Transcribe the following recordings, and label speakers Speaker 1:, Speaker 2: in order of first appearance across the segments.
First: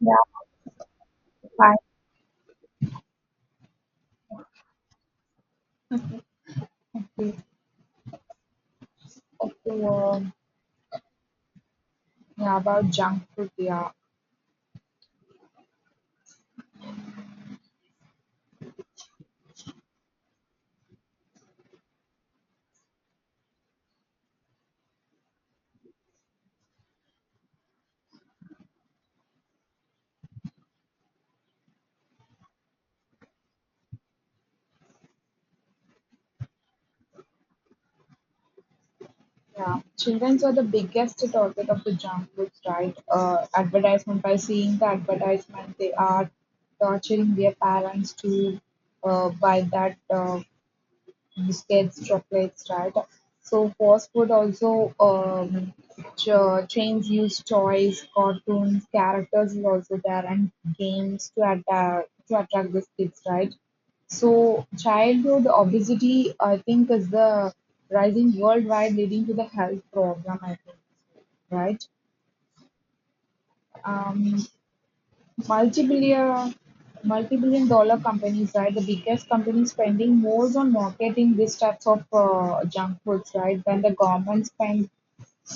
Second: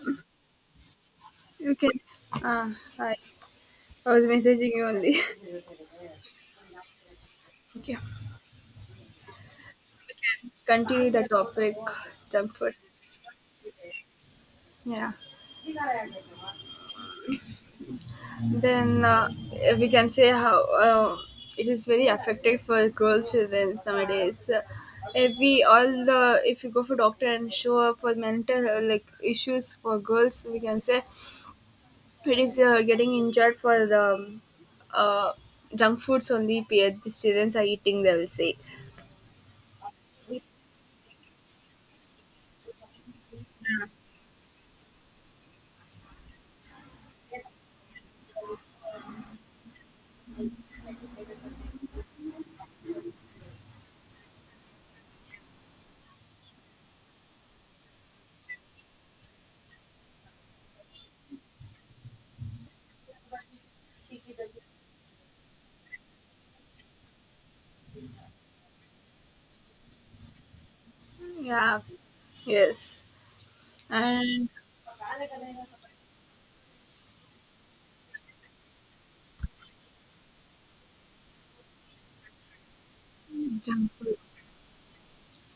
Speaker 1: Yeah,
Speaker 2: Okay. Uh, Hi. I was messaging you only.
Speaker 1: finally.
Speaker 2: Okay.
Speaker 1: Okay,
Speaker 2: Continue the topic, junk
Speaker 1: yeah,
Speaker 2: food.
Speaker 1: about junk food, yeah.
Speaker 2: Yeah. Then we can say how uh, it is very affected for girls, children nowadays. If we all the If you go for doctor and show up for mental like issues for girls, we can say it is getting injured for the uh, junk foods only. The students are eating. They will say,
Speaker 1: Yeah. Children are the biggest target of the junk foods, right? Advertisement, by seeing the advertisement, they are torturing their parents to buy that biscuits, chocolates, right? So fast food also chains use toys, cartoons, characters is also there, and games to attract these kids, right? So childhood obesity, I think, is the rising worldwide, leading to the health problem. I think,
Speaker 2: yeah,
Speaker 1: right?
Speaker 2: yes.
Speaker 1: Um,
Speaker 2: And
Speaker 1: Multi-billion multi-billion dollar companies, right? The biggest companies spending more on marketing these types of junk foods, right? Than the
Speaker 2: junk food.
Speaker 1: government spend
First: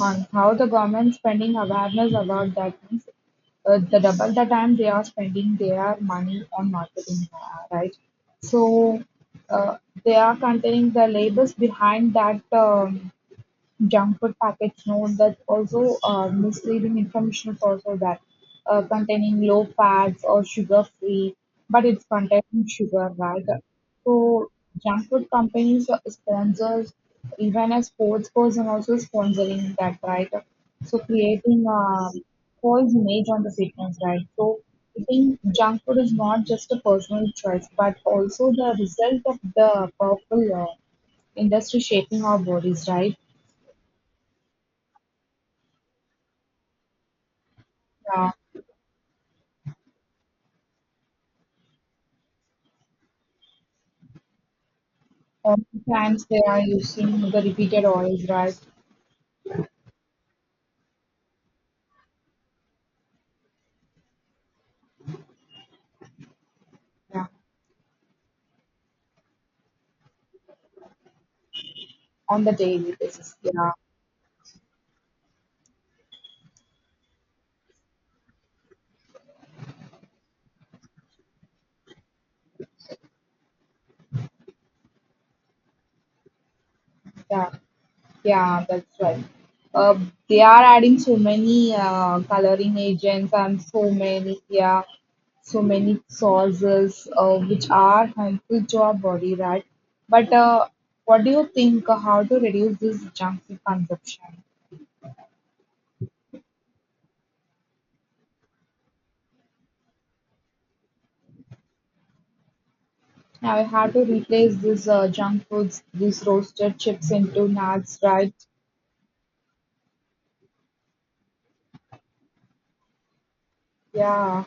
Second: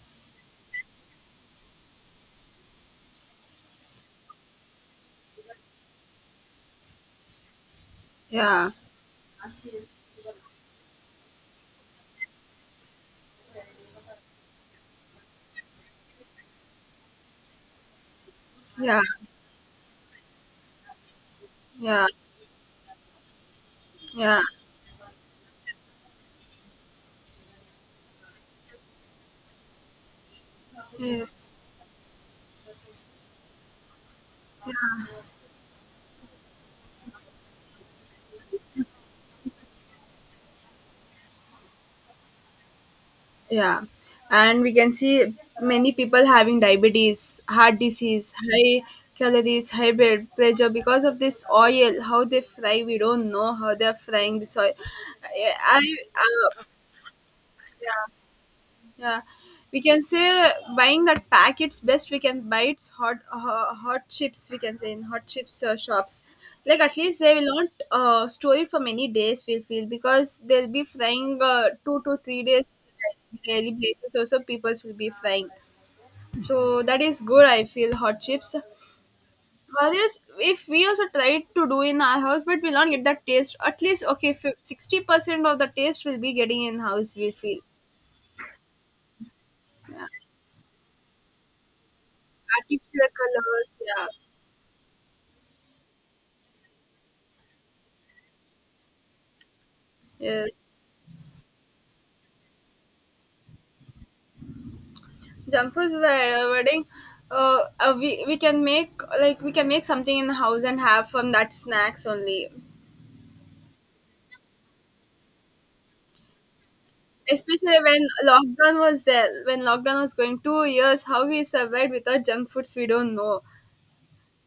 Speaker 1: on how the government spending awareness about that means the double the time they are spending their money on marketing, right?
Speaker 2: Yeah,
Speaker 1: So uh, they are containing the labels behind that. Junk food packets note that also misleading information is also that
Speaker 2: yeah,
Speaker 1: containing low fats or sugar free, but it's
Speaker 2: yeah,
Speaker 1: containing sugar, right?
Speaker 2: yeah.
Speaker 1: So junk food companies are sponsors even a sports person also sponsoring that, right? So
Speaker 2: Yes,
Speaker 1: creating a false image on the fitness, right? So I think junk food is not just a personal choice, but also the result of the powerful industry shaping our bodies, right?
Speaker 2: yeah. And we can see many people having diabetes, heart
Speaker 1: Uh,
Speaker 2: disease, high calories, high blood pressure because of this oil. How they fry, we don't know how they're frying this oil.
Speaker 1: Sometimes they
Speaker 2: I
Speaker 1: are using the repeated oils, right?
Speaker 2: Yeah, we can say, buying that packets best we can buy, it's hot chips, we can say, in hot chips shops. Like at least
Speaker 1: Yeah,
Speaker 2: they will not store it for many days. We feel because they'll be frying two to three
Speaker 1: on the
Speaker 2: days
Speaker 1: daily
Speaker 2: like,
Speaker 1: basis. Yeah,
Speaker 2: daily places. Also, people will be frying. So that is good. I feel hot chips. Others, if we also try to do in our house, but we'll not get that taste. At least, okay, 60% of the taste will be getting in house, we
Speaker 1: yeah,
Speaker 2: feel.
Speaker 1: yeah, that's right. Uh, they are adding so many coloring
Speaker 2: Artificial
Speaker 1: agents and
Speaker 2: colors.
Speaker 1: so
Speaker 2: Yeah.
Speaker 1: many, yeah, so many sauces which are harmful to our body, right? But
Speaker 2: Yes,
Speaker 1: What do you think? How to reduce this junk food consumption?
Speaker 2: junk food wedding. We can make something in the house and have from that snacks only.
Speaker 1: Now, how to replace this junk foods, these roasted chips into
Speaker 2: Especially
Speaker 1: nuts,
Speaker 2: when
Speaker 1: right?
Speaker 2: lockdown was there, when lockdown was going 2 years, how we survived without junk foods, we don't know.
Speaker 1: Yeah.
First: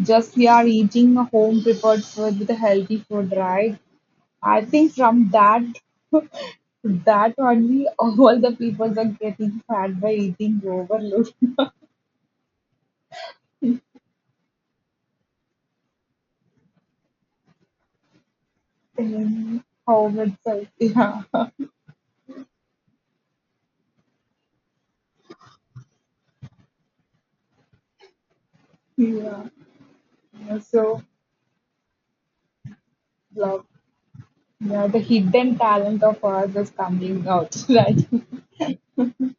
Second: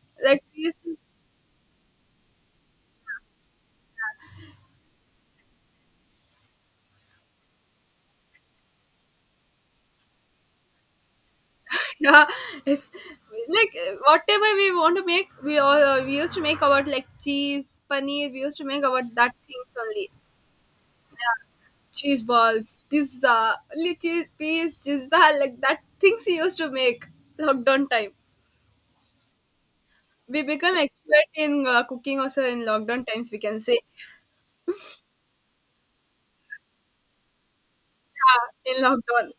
Speaker 1: Just
Speaker 2: Like
Speaker 1: we
Speaker 2: we
Speaker 1: are
Speaker 2: used to,
Speaker 1: eating a home prepared food with a healthy food, right? I think from that that only, all the people are getting fat by eating overload
Speaker 2: yeah, it's, like whatever we want to make, we used to make about like cheese, paneer. We used to make about that
Speaker 1: in
Speaker 2: things only.
Speaker 1: home itself. Yeah,
Speaker 2: Cheese balls, pizza, only cheese, peas, pizza, like that things he used to make lockdown time.
Speaker 1: yeah.
Speaker 2: We become
Speaker 1: So
Speaker 2: expert in cooking also in lockdown times, we can
Speaker 1: love,
Speaker 2: say.
Speaker 1: yeah, the hidden talent of ours is coming out, right?
Speaker 2: Yeah, in lockdown.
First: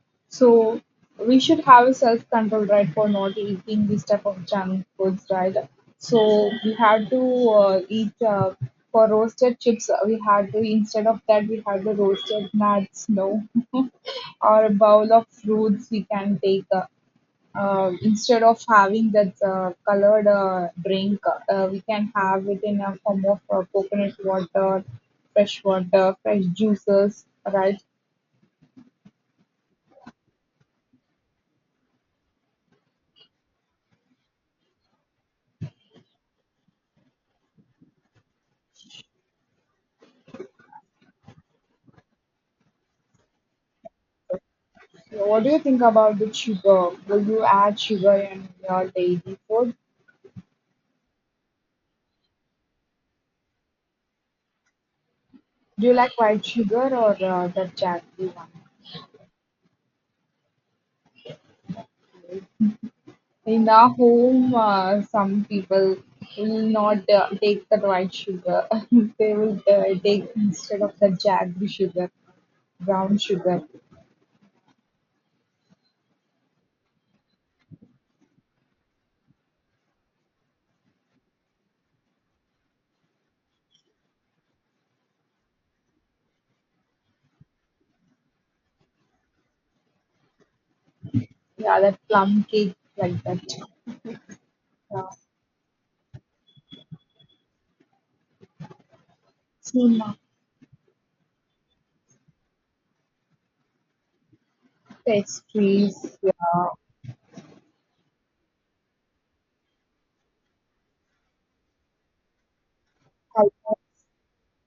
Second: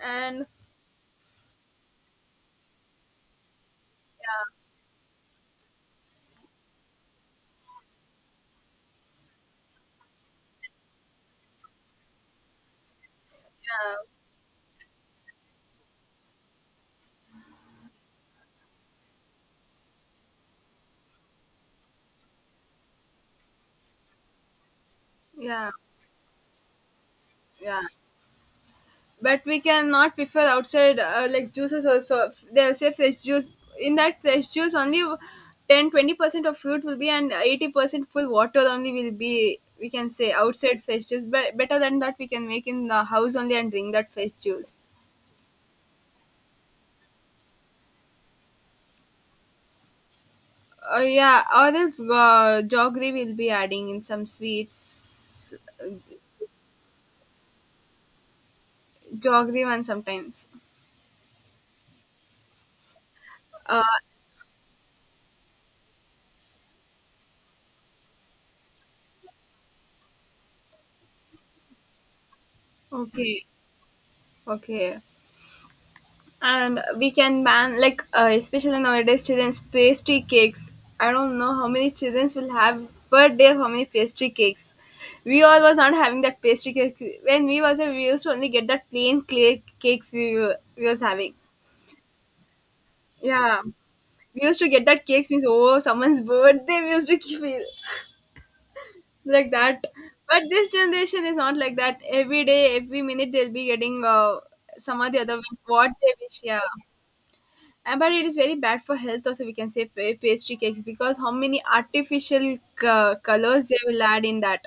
Speaker 2: And
Speaker 1: So we should have a self-control, right, for not eating this type of junk foods, right? So we had to eat for roasted chips. We had to, instead of that we had the roasted nuts, no,
Speaker 2: yeah,
Speaker 1: or a bowl of fruits. We can take. Instead of having that colored drink, we can have it in a form of coconut
Speaker 2: yeah,
Speaker 1: water, fresh juices,
Speaker 2: yeah.
Speaker 1: right?
Speaker 2: But we cannot prefer outside like juices. Also, they'll say fresh juice. In that fresh juice only 10-20% of fruit will be, and 80% full water only will be, we can say, outside fresh juice. But better than that, we can make in the house only and drink that fresh juice.
Speaker 1: So what do you think about the sugar? Do you add sugar in your daily food?
Speaker 2: Yeah, or else jaggery will be adding in some sweets.
Speaker 1: Do
Speaker 2: uh,
Speaker 1: you like white sugar or the jaggery one?
Speaker 2: Jaggery one sometimes.
Speaker 1: In
Speaker 2: uh,
Speaker 1: our home, some people will not take the white sugar. They will take, instead of the jaggery sugar, brown
Speaker 2: okay,
Speaker 1: sugar.
Speaker 2: okay. And we can ban, like, especially nowadays, children's pastry cakes. I don't know how many childrens will have per day, how many pastry cakes. We all was not having that pastry cake. When we was a, we used to only get that plain clay cakes. We was having.
Speaker 1: Yeah, that plum cake like that.
Speaker 2: Yeah. We used to get that
Speaker 1: Yeah.
Speaker 2: cakes, means, oh, someone's birthday we used to feel, like that.
Speaker 1: Sima
Speaker 2: But this generation is not like that. Every day every minute they'll be getting some of the other with what they
Speaker 1: pastries.
Speaker 2: wish. Yeah.
Speaker 1: Yeah.
Speaker 2: But it is very bad for health also, we can say, pastry cakes, because how many artificial colors
Speaker 1: Halwa.
Speaker 2: they will add in that.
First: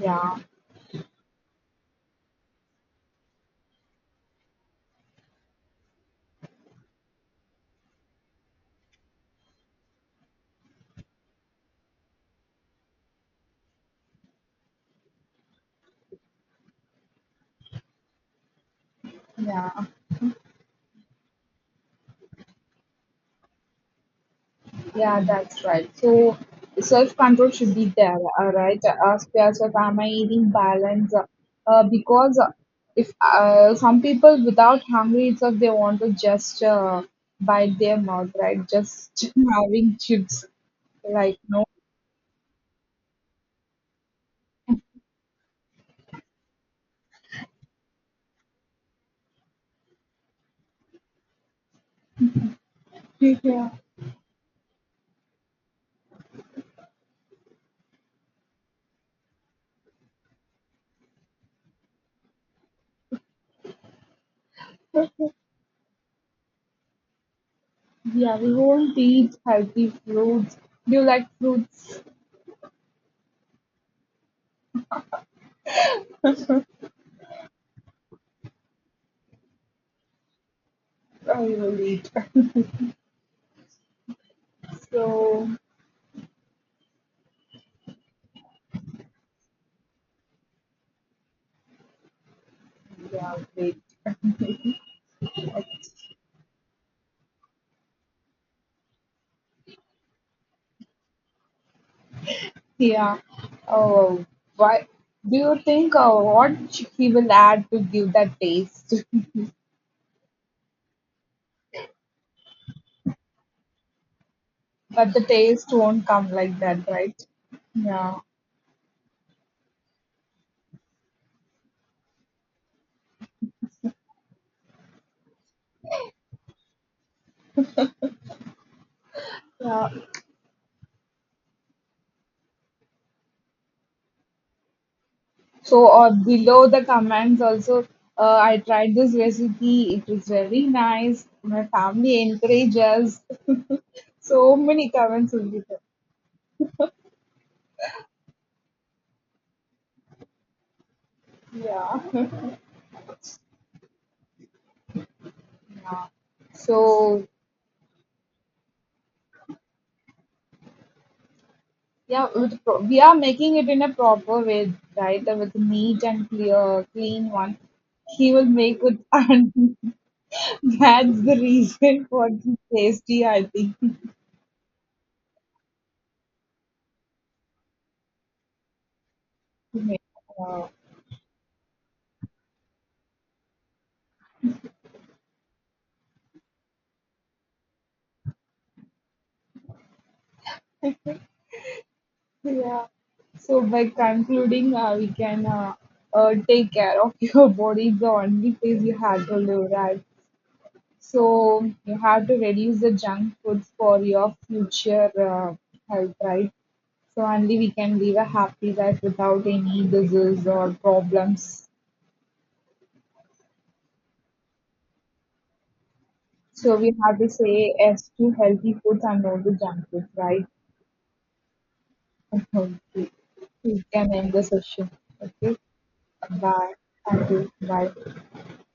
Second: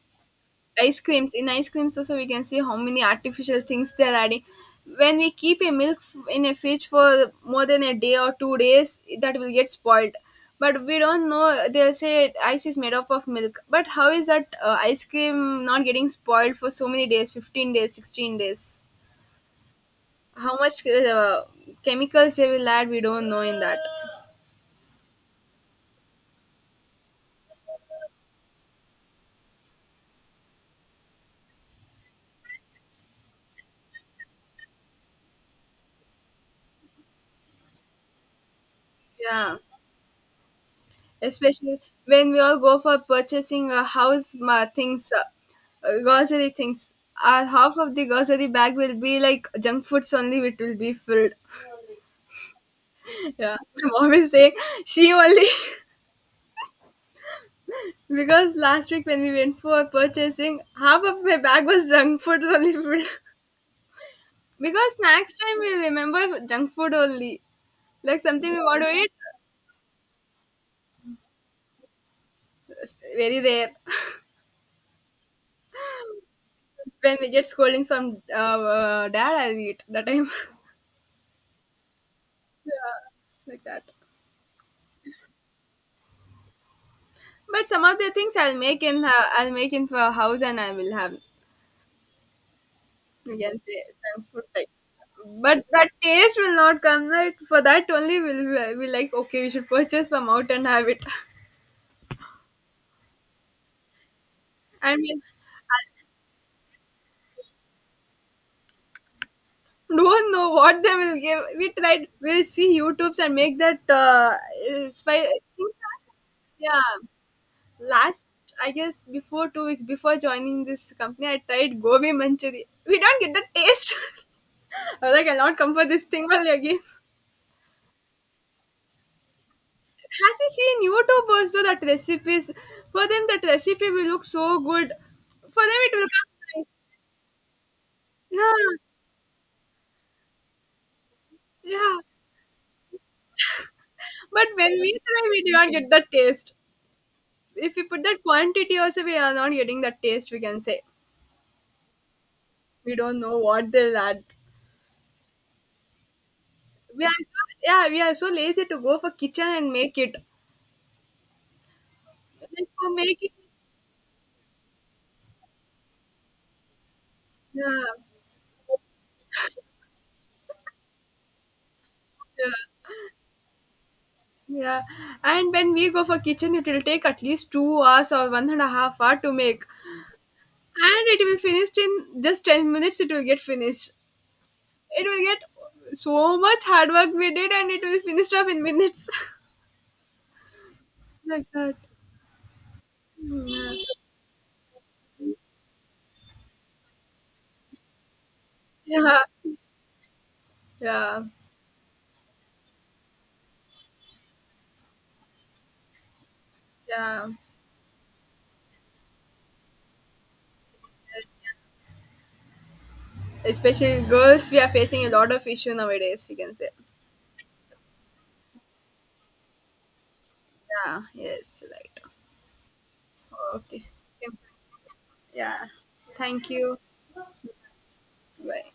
Speaker 1: Yeah.
Speaker 2: Ice creams. In ice creams also we can see how many artificial things they are adding. When we keep a milk in a fridge for more than a day or 2 days, that will get spoiled. But we don't know. They'll say ice is made up of milk, but how is that ice cream not getting spoiled for so many days, 15 days, 16 days?
Speaker 1: Yeah.
Speaker 2: How much chemicals they will add, we don't know, in that.
Speaker 1: Yeah, that's right. So self control should be there, right? Ask yourself, am I eating balance? Because if some people without hungry itself, they want to just bite their mouth, right? Just
Speaker 2: Yeah,
Speaker 1: having chips, like no.
Speaker 2: especially when we all go for purchasing a grocery things. Our half of the grocery bag will be like junk foods only, it will be filled. Yeah,
Speaker 1: Yeah,
Speaker 2: my mom is saying. She only because last week when we went for purchasing, half of my bag was junk food only filled. Because next time we remember junk food only, like
Speaker 1: yeah.
Speaker 2: something
Speaker 1: We
Speaker 2: we want to
Speaker 1: won't
Speaker 2: eat.
Speaker 1: eat healthy fruits. Do you like fruits?
Speaker 2: It's Very rare. When we get scoldings from dad, I'll eat that time.
Speaker 1: I will eat.
Speaker 2: Yeah, like that.
Speaker 1: So
Speaker 2: But some of the things I'll make in for house, and I will have,
Speaker 1: yeah,
Speaker 2: you can
Speaker 1: wait.
Speaker 2: say, some food types. But that taste will not come right. For that only will I will like, okay, we should purchase from out and have it.
Speaker 1: Yeah. Oh, why
Speaker 2: I mean,
Speaker 1: do you
Speaker 2: I
Speaker 1: think, what he will add to give that taste?
Speaker 2: don't know what they will give. We tried, we'll see YouTubes and make that
Speaker 1: But
Speaker 2: spy
Speaker 1: the taste
Speaker 2: things.
Speaker 1: won't come like that,
Speaker 2: Yeah.
Speaker 1: right? Yeah.
Speaker 2: Last, I guess before 2 weeks before joining this company, I tried gobi manchuri. We don't get the taste. I was like, I'll not come for this thing only again.
Speaker 1: Yeah.
Speaker 2: As we see in YouTube also, that recipes, for them that recipe will look so good. For them
Speaker 1: So,
Speaker 2: it will come
Speaker 1: below the comments also, I
Speaker 2: nice.
Speaker 1: tried this recipe. It was very nice. My
Speaker 2: Yeah, yeah.
Speaker 1: family encourages.
Speaker 2: But
Speaker 1: So
Speaker 2: when
Speaker 1: many
Speaker 2: we try,
Speaker 1: comments
Speaker 2: we
Speaker 1: will
Speaker 2: do
Speaker 1: be
Speaker 2: not
Speaker 1: there.
Speaker 2: get that taste. If we put that quantity also, we are not getting that taste, we can say.
Speaker 1: Yeah.
Speaker 2: We don't know what they'll add.
Speaker 1: yeah.
Speaker 2: We are
Speaker 1: So,
Speaker 2: so, yeah, we are so lazy to go for kitchen and make it.
Speaker 1: yeah,
Speaker 2: Like for
Speaker 1: we are
Speaker 2: making,
Speaker 1: making it in a proper way, right? With neat and clear, clean one.
Speaker 2: yeah,
Speaker 1: He will make with and that's the reason for the
Speaker 2: yeah,
Speaker 1: tasty, I think. To
Speaker 2: yeah. And when we go for kitchen, it will take at least 2 hours or 1.5 hour to make,
Speaker 1: make. Uh,
Speaker 2: and it will finished in just 10 minutes. It will get finished. It will get, so much hard work we did, and it will finished off in minutes, like that.
Speaker 1: yeah. So
Speaker 2: Yeah,
Speaker 1: by concluding, we can take care of your body. It's the only place you
Speaker 2: yeah,
Speaker 1: have to live, right?
Speaker 2: yeah,
Speaker 1: So you have to reduce the junk food for your future health, right? So
Speaker 2: yeah.
Speaker 1: only we can live a happy life without any disease or problems.
Speaker 2: Especially girls, we are facing a lot of issue nowadays, we can say.
Speaker 1: So we have to say yes to healthy foods and no to junk food, right?
Speaker 2: Yeah, yes, right.
Speaker 1: Okay. We
Speaker 2: Okay,
Speaker 1: can end the session. Okay.
Speaker 2: yeah. Thank
Speaker 1: Bye.
Speaker 2: you.
Speaker 1: Thank you. Bye.
Speaker 2: Right.